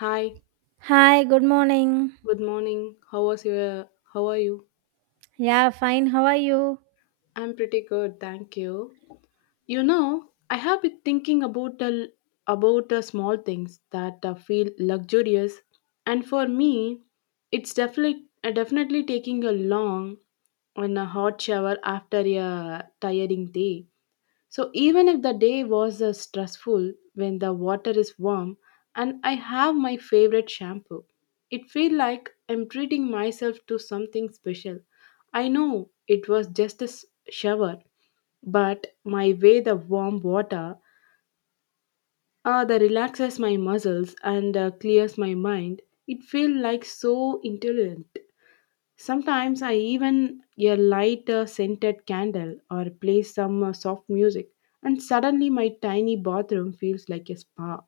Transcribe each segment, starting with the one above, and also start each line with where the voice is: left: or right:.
left: Hi,
right: Hi, good morning.
left: good morning. How are you?
right: Yeah, fine. How are you?
left: I'm pretty good, thank you. You know, I have been thinking about the small things that feel luxurious and for me, it's definitely taking a long and a hot shower after a tiring day. So even if the day was stressful, when the water is warm and I have my favorite shampoo, it feel like I'm treating myself to something special. I know it was just a shower, but my way the warm water that relaxes my muscles and clears my mind, it feel like so intelligent. Sometimes I even a light scented candle or play some soft music and suddenly my tiny bathroom feels like a spa.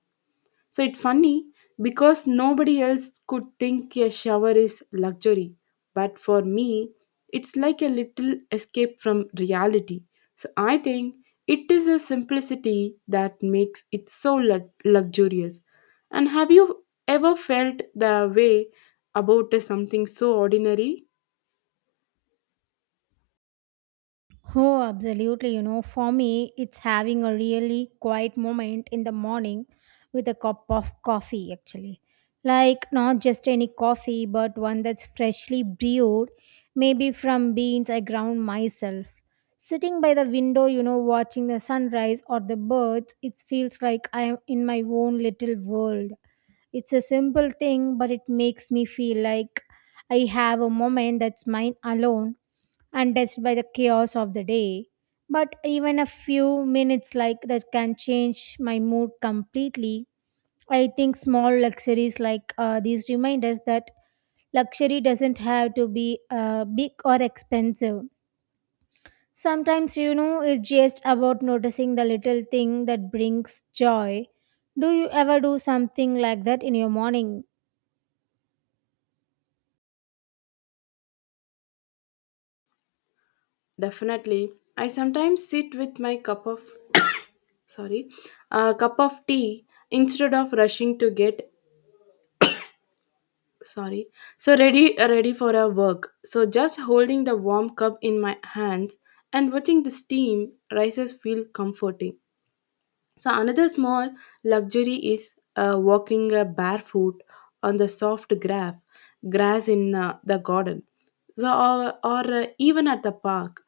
left: So it's funny because nobody else could think a shower is luxury, but for me it's like a little escape from reality. So I think it is a simplicity that makes it so luxurious. And have you ever felt the way about something so ordinary?
right: Oh, absolutely. You know, for me, it's having a really quiet moment in the morning with a cup of coffee, actually. Like, not just any coffee, but one that's freshly brewed, maybe from beans I ground myself. Sitting by the window, you know, watching the sunrise or the birds, it feels like I am in my own little world. It's a simple thing, but it makes me feel like I have a moment that's mine alone, untouched by the chaos of the day. But even a few minutes like that can change my mood completely. I think small luxuries like these remind us that luxury doesn't have to be big or expensive. Sometimes, you know, it's just about noticing the little thing that brings joy. Do you ever do something like that in your morning?
left: Definitely. I sometimes sit with my sorry, a cup of tea instead of rushing to get sorry. So ready for a work. So just holding the warm cup in my hands and watching the steam rises feel comforting. So another small luxury is walking barefoot on the soft grass in the garden. So or even at the park.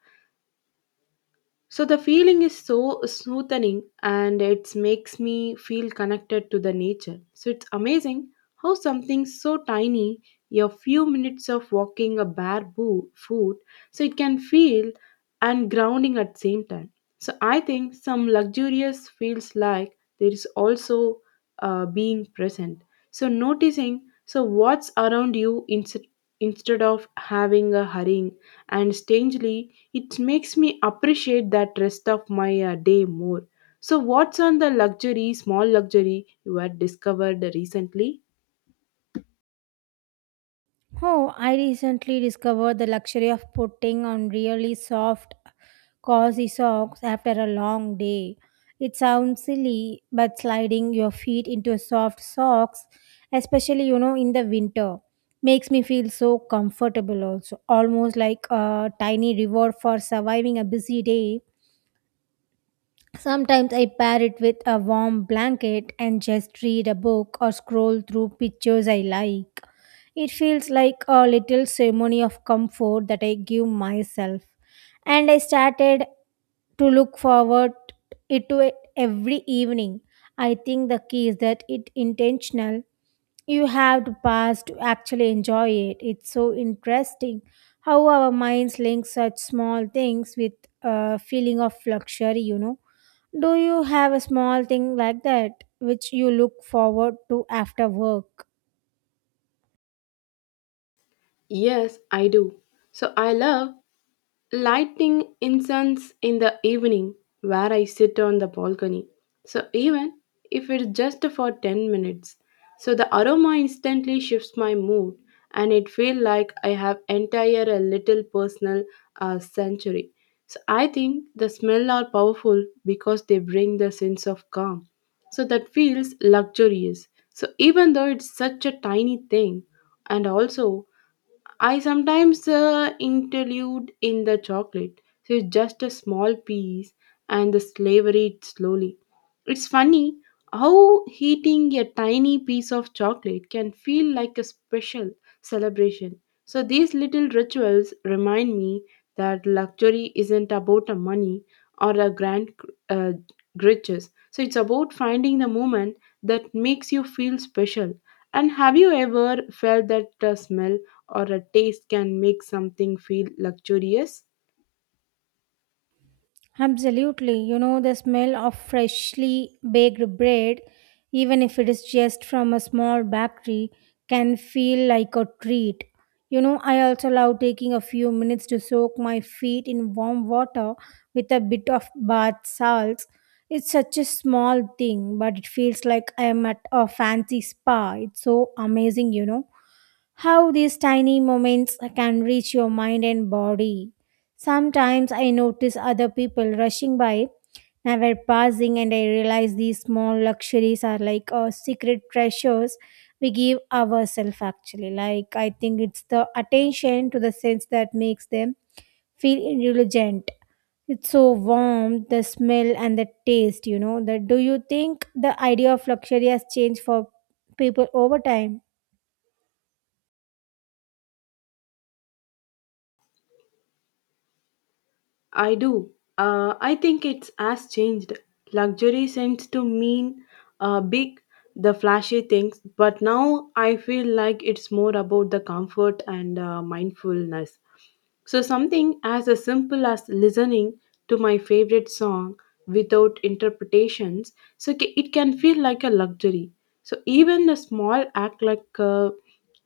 left: So the feeling is so smoothing and it makes me feel connected to the nature. So it's amazing how something so tiny, a few minutes of walking a foot, so it can feel and grounding at the same time. So I think some luxurious feels like there is also being present. So noticing so what's around you instead of having a hurrying, and strangely it makes me appreciate that rest of my day more. So what's on the luxury small luxury you had discovered recently?
right: Oh, I recently discovered the luxury of putting on really soft, cozy socks after a long day. It sounds silly, but sliding your feet into soft socks, especially you know in the winter, makes me feel so comfortable also, almost like a tiny reward for surviving a busy day. Sometimes I pair it with a warm blanket and just read a book or scroll through pictures I like. It feels like a little ceremony of comfort that I give myself. And I started to look forward it to it every evening. I think the key is that it intentional. You have to pass to actually enjoy it. It's so interesting how our minds link such small things with a feeling of luxury, you know. Do you have a small thing like that which you look forward to after work?
left: Yes, I do. So I love lighting incense in the evening where I sit on the balcony. So even if it's just for 10 minutes, so the aroma instantly shifts my mood and it feels like I have entire a little personal century. So I think the smell are powerful because they bring the sense of calm. So that feels luxurious. So even though it's such a tiny thing. And also I sometimes interlude in the chocolate, so it's just a small piece and the slavery it slowly. It's funny how eating a tiny piece of chocolate can feel like a special celebration. So these little rituals remind me that luxury isn't about a money or a grand uh, riches. So it's about finding the moment that makes you feel special. And have you ever felt that smell or a taste can make something feel luxurious?
right: Absolutely. You know, the smell of freshly baked bread, even if it is just from a small bakery, can feel like a treat. You know, I also love taking a few minutes to soak my feet in warm water with a bit of bath salts. It's such a small thing, but it feels like I am at a fancy spa. It's so amazing, you know, how these tiny moments can reach your mind and body. Sometimes I notice other people rushing by, never passing, and I realize these small luxuries are like secret treasures we give ourselves actually. Like, I think it's the attention to the sense that makes them feel indulgent. It's so warm, the smell and the taste, you know. That do you think the idea of luxury has changed for people over time?
left: I do. I think it's has changed. Luxury seems to mean big, the flashy things, but now I feel like it's more about the comfort and mindfulness. So, something as a simple as listening to my favorite song without interpretations, so it can feel like a luxury. So, even a small act like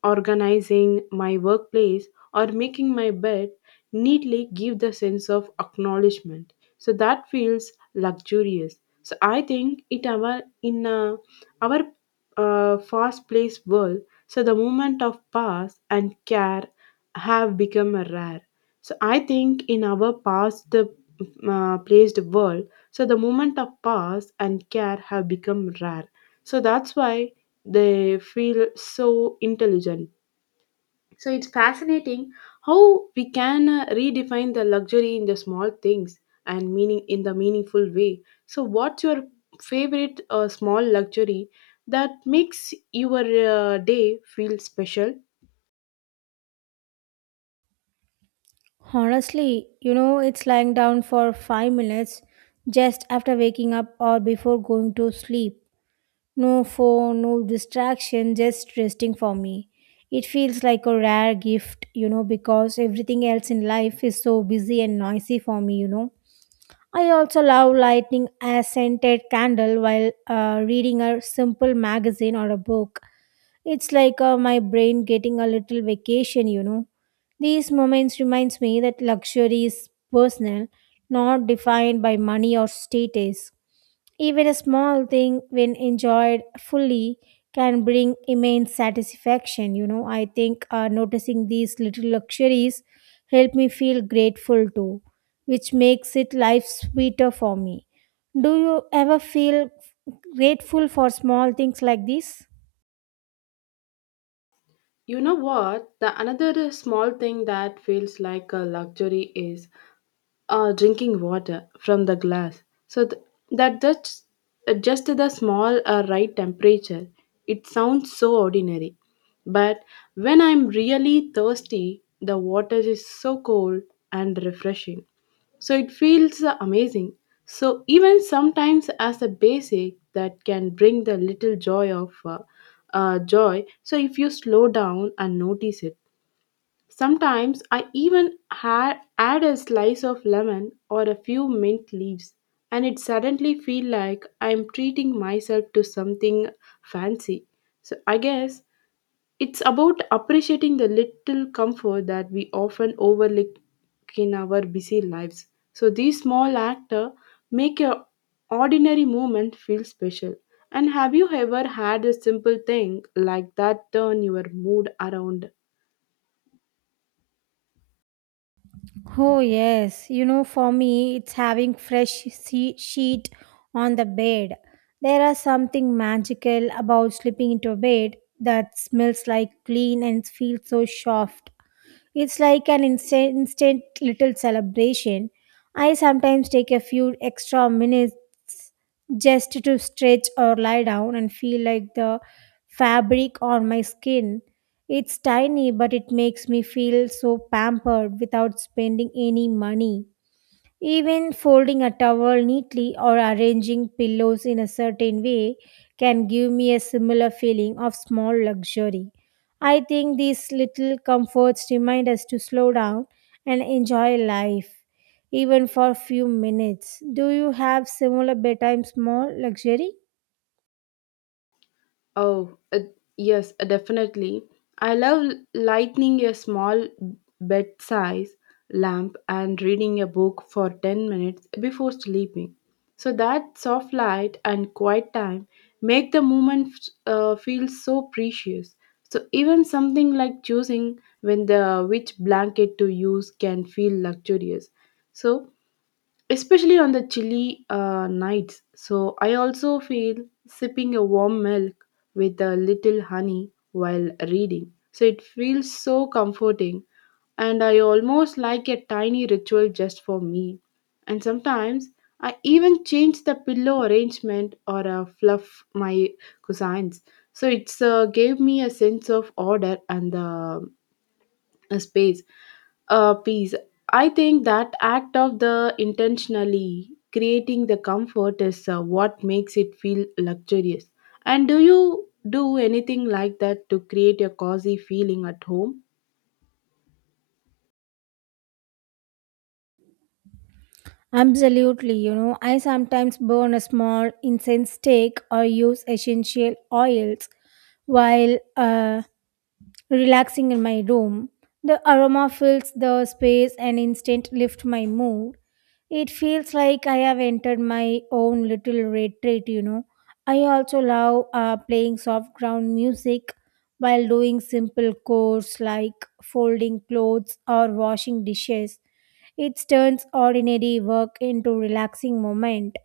left: organizing my workplace or making my bed neatly give the sense of acknowledgement. So that feels luxurious. So I think it our in our fast-paced world, so the moment of pause and care have become a rare. So I think in our past placed world, so the moment of pause and care have become rare. So that's why they feel so intelligent. So it's fascinating how we can redefine the luxury in the small things and meaning in the meaningful way. So what's your favorite small luxury that makes your day feel special?
right: Honestly, you know, it's lying down for 5 minutes just after waking up or before going to sleep. No phone, no distraction, just resting for me. It feels like a rare gift, you know, because everything else in life is so busy and noisy for me, you know. I also love lighting a scented candle while reading a simple magazine or a book. It's like my brain getting a little vacation, you know. These moments reminds me that luxury is personal, not defined by money or status. Even a small thing when enjoyed fully can bring immense satisfaction, you know. I think noticing these little luxuries help me feel grateful too, which makes it life sweeter for me. Do you ever feel grateful for small things like this?
left: You know what? The another small thing that feels like a luxury is drinking water from the glass. So th- that that's just the small right temperature. It sounds so ordinary, but when I'm really thirsty, the water is so cold and refreshing. So it feels amazing. So even sometimes as a basic that can bring the little joy of joy. So if you slow down and notice it. Sometimes I even add a slice of lemon or a few mint leaves, and it suddenly feel like I am treating myself to something fancy. So I guess it's about appreciating the little comfort that we often overlook in our busy lives. So these small actor make your ordinary moment feel special. And have you ever had a simple thing like that turn your mood around?
right: Oh, yes. You know, for me, it's having sheet on the bed. There is something magical about slipping into a bed that smells like clean and feels so soft. It's like an instant little celebration. I sometimes take a few extra minutes just to stretch or lie down and feel like the fabric on my skin. It's tiny, but it makes me feel so pampered without spending any money. Even folding a towel neatly or arranging pillows in a certain way can give me a similar feeling of small luxury. I think these little comforts remind us to slow down and enjoy life, even for a few minutes. Do you have similar bedtime small luxury?
left: Oh, uh, yes, definitely. I love lighting a small bed size lamp and reading a book for 10 minutes before sleeping. So that soft light and quiet time make the moment feel so precious. So even something like choosing when the which blanket to use can feel luxurious. So especially on the chilly nights. So I also feel sipping a warm milk with a little honey while reading. So it feels so comforting, and I almost like a tiny ritual just for me. And sometimes I even change the pillow arrangement or fluff my cousins. So it's gave me a sense of order and a space peace. I think that act of the intentionally creating the comfort is what makes it feel luxurious. And do you do anything like that to create a cozy feeling at home?
right: Absolutely, you know, I sometimes burn a small incense stick or use essential oils while relaxing in my room. The aroma fills the space and instant lift my mood. It feels like I have entered my own little retreat, you know. I also love playing soft ground music while doing simple chores like folding clothes or washing dishes. It turns ordinary work into relaxing moment.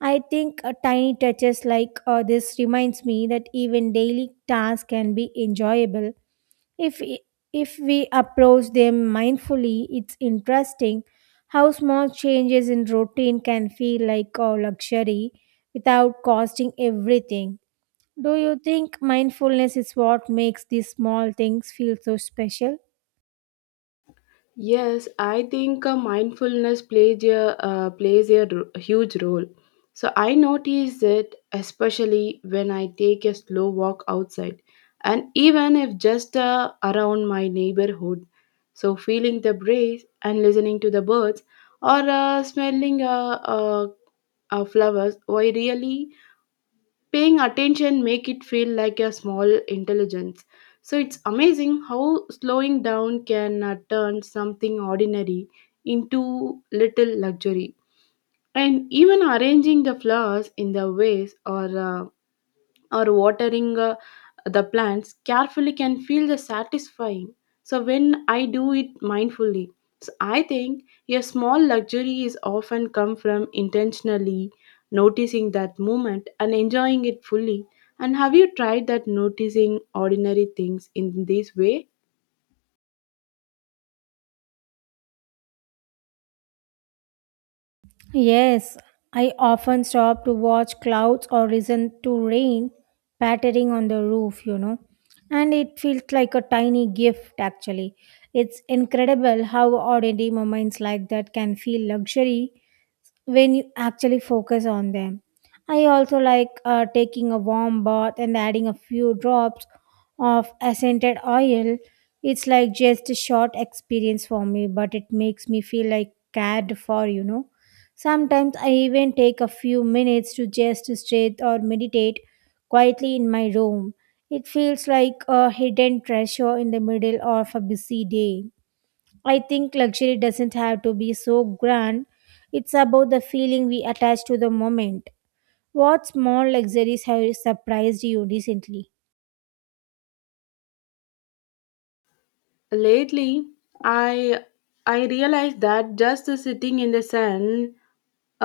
right: I think tiny touches like this reminds me that even daily tasks can be enjoyable if i- if we approach them mindfully. It's interesting how small changes in routine can feel like a luxury without costing everything. Do you think mindfulness is what makes these small things feel so special?
left: Yes, I think mindfulness plays a huge role. So I notice it especially when I take a slow walk outside, and even if just around my neighborhood. So feeling the breeze and listening to the birds, or smelling uh, flowers, I really paying attention make it feel like a small intelligence. So it's amazing how slowing down can turn something ordinary into little luxury. And even arranging the flowers in the vase uh, or watering the plants carefully can feel the satisfying, so when I do it mindfully. So I think a small luxury is often come from intentionally noticing that moment and enjoying it fully. And have you tried that noticing ordinary things in this way?
right: Yes, I often stop to watch clouds or listen to rain pattering on the roof, you know. And it feels like a tiny gift, actually. It's incredible how ordinary moments like that can feel luxury when you actually focus on them. I also like taking a warm bath and adding a few drops of scented oil. It's like just a short experience for me, but it makes me feel like cared for, you know. Sometimes I even take a few minutes to just sit or meditate quietly in my room. It feels like a hidden treasure in the middle of a busy day. I think luxury doesn't have to be so grand. It's about the feeling we attach to the moment. What small luxuries have surprised you recently?
left: Lately i I realized that just sitting in the sun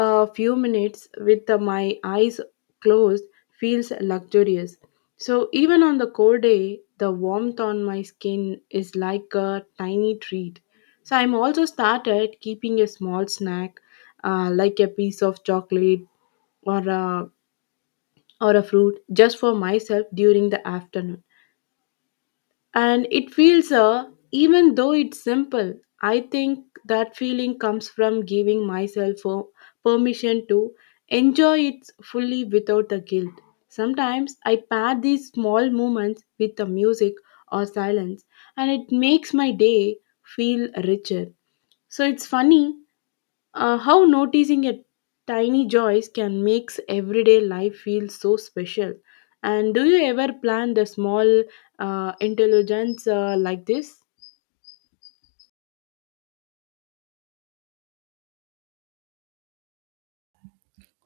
left: a few minutes with my eyes closed feels luxurious. So, even on the cold day, the warmth on my skin is like a tiny treat. So, I'm also started keeping a small snack like a piece of chocolate or a, or a fruit just for myself during the afternoon, and it feels even though it's simple. I think that feeling comes from giving myself permission to enjoy it fully without the guilt. Sometimes I pair these small moments with the music or silence, and it makes my day feel richer. So it's funny how noticing a tiny joys can makes everyday life feel so special. And do you ever plan the small intelligence like this?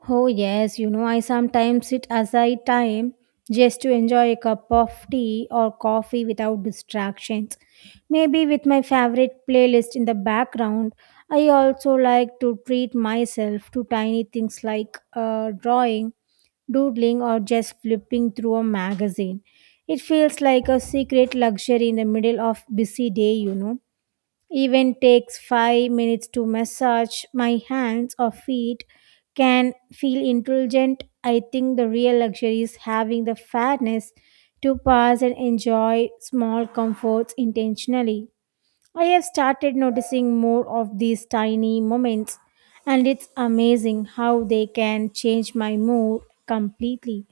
right: Oh, yes, you know, I sometimes sit aside time just to enjoy a cup of tea or coffee without distractions. Maybe with my favorite playlist in the background, I also like to treat myself to tiny things like drawing, doodling, or just flipping through a magazine. It feels like a secret luxury in the middle of busy day, you know. Even takes 5 minutes to massage my hands or feet can feel indulgent. I think the real luxury is having the fairness to pass and enjoy small comforts intentionally. I have started noticing more of these tiny moments, and it's amazing how they can change my mood completely.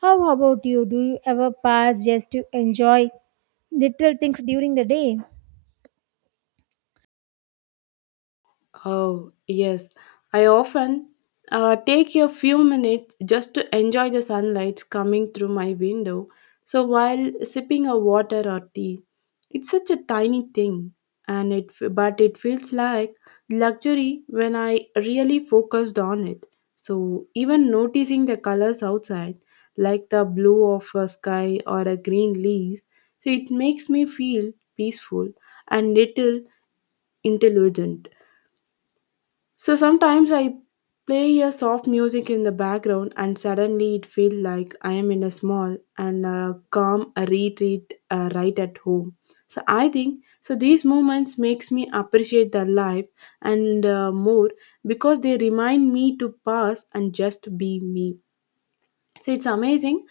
right: How about you? Do you ever pass just to enjoy little things during the day?
left: Oh, yes. I often take a few minutes just to enjoy the sunlight coming through my window. So while sipping a water or tea, it's such a tiny thing, and it but it feels like luxury when I really focused on it. So even noticing the colors outside, like the blue of a sky or a green leaves, so it makes me feel peaceful and little intelligent. So sometimes I play a soft music in the background and suddenly it feels like I am in a small and calm retreat right at home. So I think so these moments makes me appreciate the life and more because they remind me to pause and just be me. So it's amazing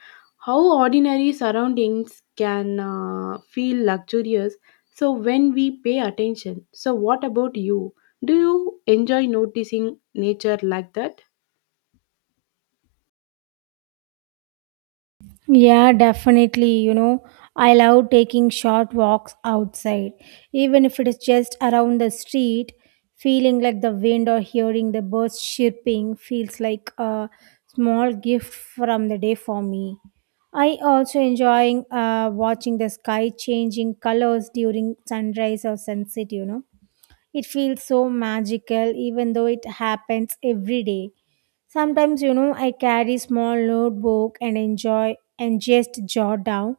left: how ordinary surroundings can feel luxurious. So when we pay attention. So what about you? Do you enjoy noticing nature like that?
right: Yeah, definitely. You know, I love taking short walks outside, even if it is just around the street. Feeling like the wind or hearing the birds chirping feels like a small gift from the day for me. I also enjoying watching the sky changing colors during sunrise or sunset, you know, it feels so magical, even though it happens every day. Sometimes, you know, I carry small notebook and enjoy and just jot down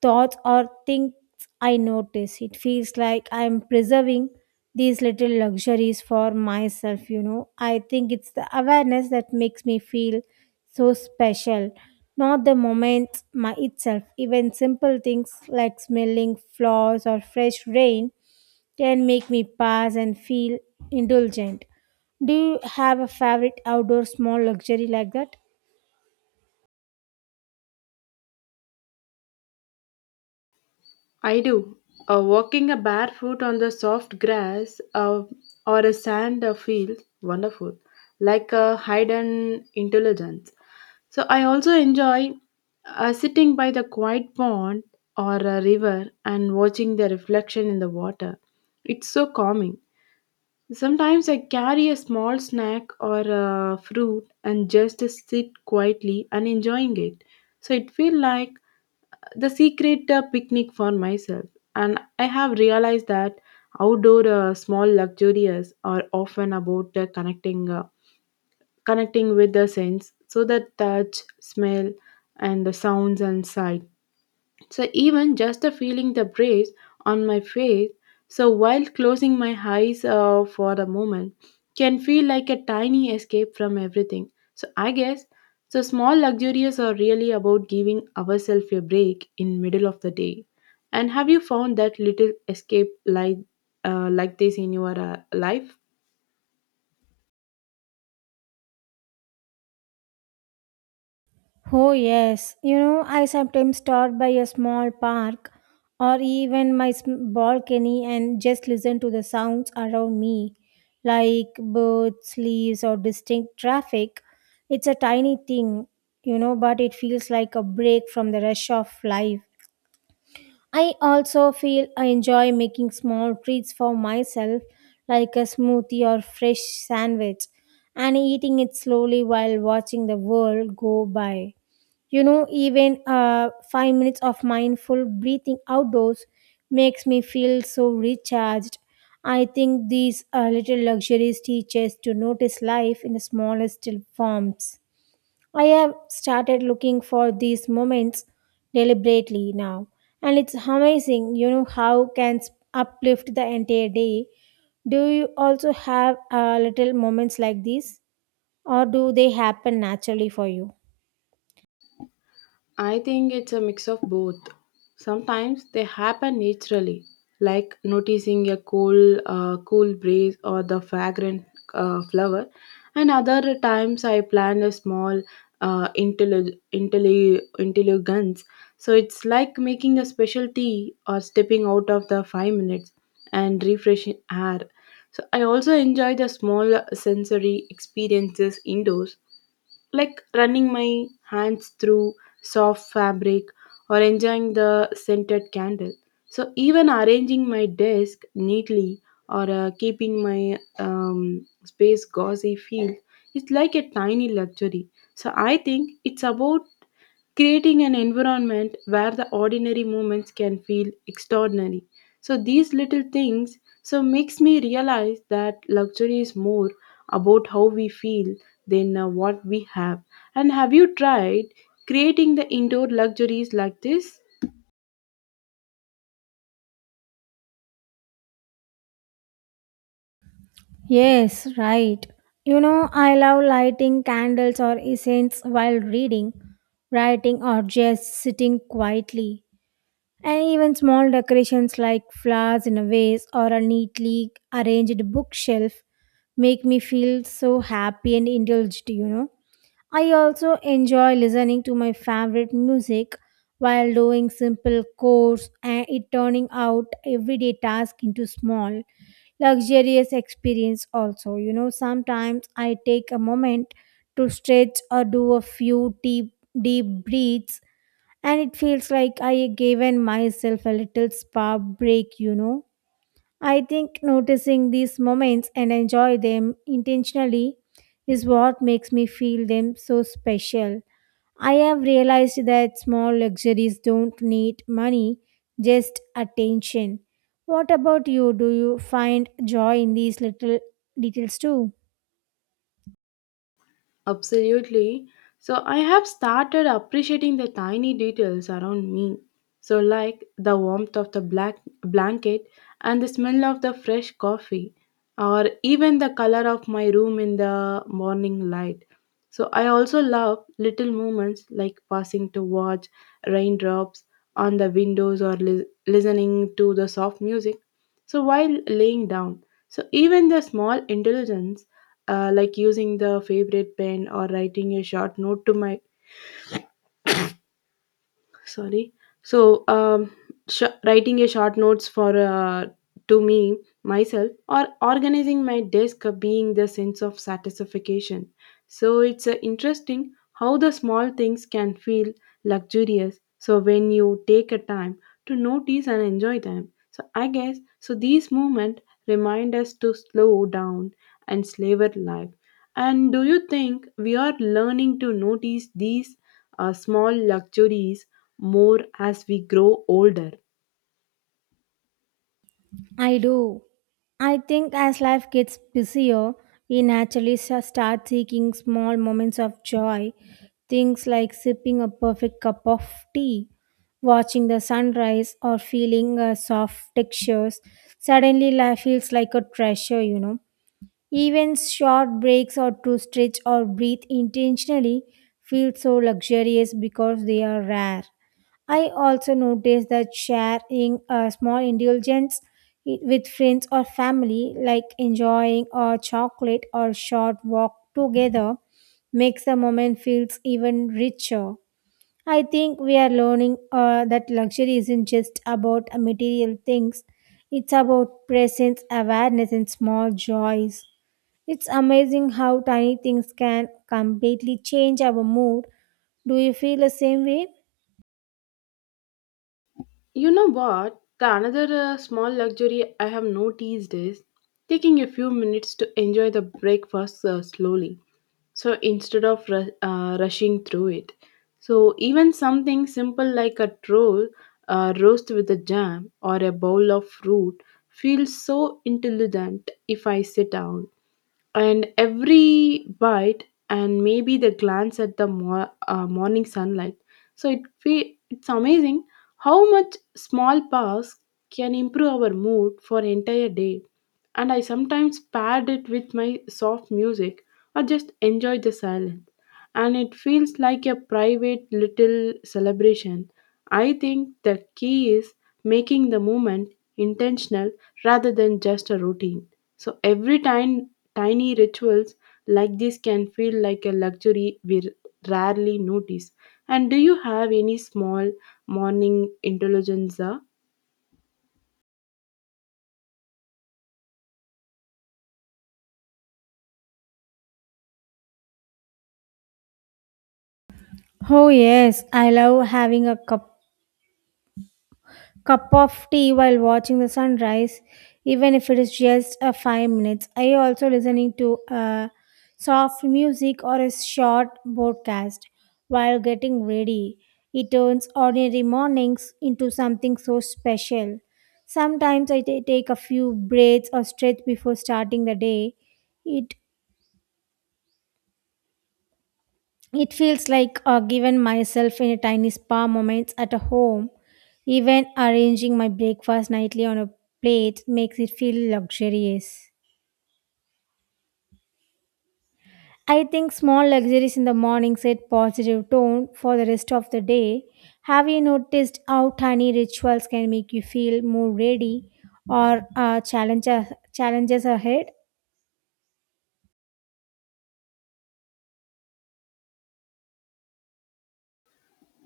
right: thoughts or things I notice. It feels like I'm preserving these little luxuries for myself, you know. I think it's the awareness that makes me feel so special, not the moment my itself. Even simple things like smelling flowers or fresh rain can make me pause and feel indulgent. Do you have a favorite outdoor small luxury like that?
left: I do. Walking a barefoot on the soft grass or a sand field, wonderful, like a hidden intelligence. So I also enjoy sitting by the quiet pond or a river and watching the reflection in the water. It's so calming. Sometimes I carry a small snack or a fruit and just sit quietly and enjoying it. So it feels like the secret picnic for myself. And I have realized that outdoor small luxuries are often about connecting with the sense, so that touch, smell, and the sounds and sight. So even just the feeling the breeze on my face, so while closing my eyes for a moment, can feel like a tiny escape from everything. So I guess so small luxurious are really about giving ourselves a break in middle of the day. And have you found that little escape like this in your life?
right: Oh, yes. You know, I sometimes stop by a small park or even my balcony and just listen to the sounds around me, like birds, leaves, or distinct traffic. It's a tiny thing, you know, but it feels like a break from the rush of life. I also feel I enjoy making small treats for myself, like a smoothie or fresh sandwich, and eating it slowly while watching the world go by. You know, even 5 minutes of mindful breathing outdoors makes me feel so recharged. I think these little luxuries teach us to notice life in the smallest forms. I have started looking for these moments deliberately now, and it's amazing, you know, how uplift the entire day. Do you also have little moments like these, or do they happen naturally for you?
left: I think it's a mix of both. Sometimes they happen naturally, like noticing a cool, cool breeze or the fragrant flower, and other times I plan a small intelligence. So it's like making a special tea or stepping out of the 5 minutes and refreshing air. So I also enjoy the small sensory experiences indoors like running my hands through soft fabric or enjoying the scented candle. So, even arranging my desk neatly or keeping my space gauzy feel is like a tiny luxury. So, I think it's about creating an environment where the ordinary moments can feel extraordinary, so these little things so makes me realize that luxury is more about how we feel than what we have. And have you tried creating the indoor luxuries like this?
right: Yes, right. You know, I love lighting candles or incense while reading, writing, or just sitting quietly. And even small decorations like flowers in a vase or a neatly arranged bookshelf make me feel so happy and indulged, you know. I also enjoy listening to my favorite music while doing simple chores, and it turning out everyday task into small luxurious experience also, you know. Sometimes I take a moment to stretch or do a few deep breaths, and it feels like I given myself a little spa break, you know. I think noticing these moments and enjoy them intentionally is what makes me feel them so special. I have realized that small luxuries don't need money, just attention. What about you? Do you find joy in these little details too?
left: Absolutely. So I have started appreciating the tiny details around me. So like the warmth of the black blanket and the smell of the fresh coffee or even the color of my room in the morning light. So I also love little moments like passing to watch raindrops on the windows or listening to the soft music so while laying down. So even the small intelligence like using the favorite pen or writing a short note to my sorry so writing a short notes for to me myself or organizing my desk being the sense of satisfaction, so it's interesting how the small things can feel luxurious so when you take a time to notice and enjoy them. So I guess so these movements remind us to slow down and savor life. And do you think we are learning to notice these small luxuries more as we grow older?
right: I do. I think as life gets busier, we naturally start seeking small moments of joy. Things like sipping a perfect cup of tea, watching the sunrise, or feeling soft textures. Suddenly, life feels like a treasure, you know. Even short breaks or to stretch or breathe intentionally feel so luxurious because they are rare. I also noticed that sharing small indulgence with friends or family, like enjoying a chocolate or short walk together, makes the moment feels even richer. I think we are learning that luxury isn't just about material things; it's about presence, awareness, and small joys. It's amazing how tiny things can completely change our mood. Do you feel the same way?
left: You know what? The another small luxury I have noticed is taking a few minutes to enjoy the breakfast slowly. So instead of rushing through it, so even something simple like a roll, roast with a jam, or a bowl of fruit feels so intelligent if I sit down, and every bite, and maybe the glance at the morning sunlight. So it's amazing how much small paths can improve our mood for entire day, and I sometimes paired it with my soft music or just enjoy the silence and it feels like a private little celebration. I think the key is making the movement intentional rather than just a routine. So every time tiny rituals like this can feel like a luxury we rarely notice. And do you have any small morning intelligence?
right: Oh, yes, I love having cup of tea while watching the sunrise, even if it is just a 5 minutes. I also listening to soft music or a short broadcast while getting ready. It turns ordinary mornings into something so special. Sometimes I take a few breaths or stretch before starting the day. It It feels like given myself in a tiny spa moments at a home. Even arranging my breakfast nightly on a plate makes it feel luxurious. I think small luxuries in the morning set positive tone for the rest of the day. Have you noticed how tiny rituals can make you feel more ready or challenges ahead?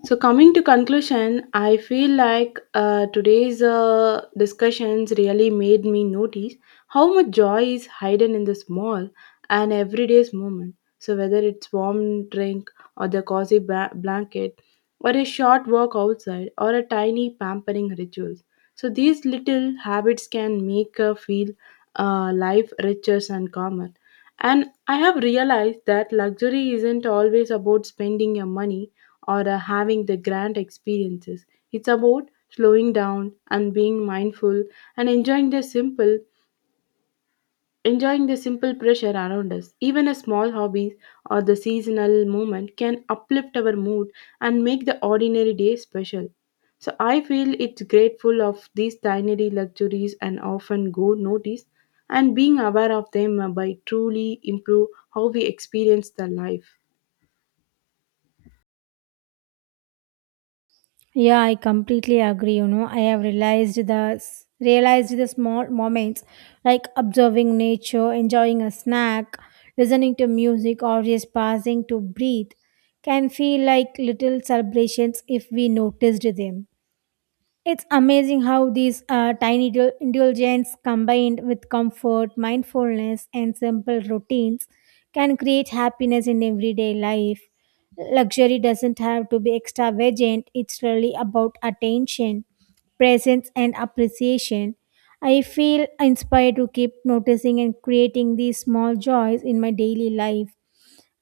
left: So coming to conclusion, I feel like today's discussions really made me notice how much joy is hidden in the small and everyday's moment. So whether it's warm drink or the cozy blanket, or a short walk outside, or a tiny pampering rituals. So these little habits can make feel life richer and calmer. And I have realized that luxury isn't always about spending your money or having the grand experiences. It's about slowing down and being mindful and enjoying the simple pressure around us. Even a small hobby or the seasonal moment can uplift our mood and make the ordinary day special. So I feel it's grateful of these tiny luxuries and often go noticed and being aware of them by truly improve how we experience the life.
right: Yeah, I completely agree. You know, I have realized the small moments like observing nature, enjoying a snack, listening to music, or just pausing to breathe can feel like little celebrations if we noticed them. It's amazing how these indulgence combined with comfort, mindfulness, and simple routines can create happiness in everyday life. Luxury doesn't have to be extravagant, it's really about attention, presence, and appreciation. I feel inspired to keep noticing and creating these small joys in my daily life.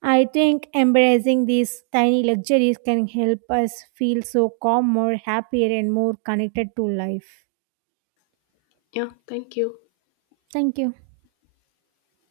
right: I think embracing these tiny luxuries can help us feel so calm, more happier, and more connected to life.
left: Yeah, thank you.
right: Thank you.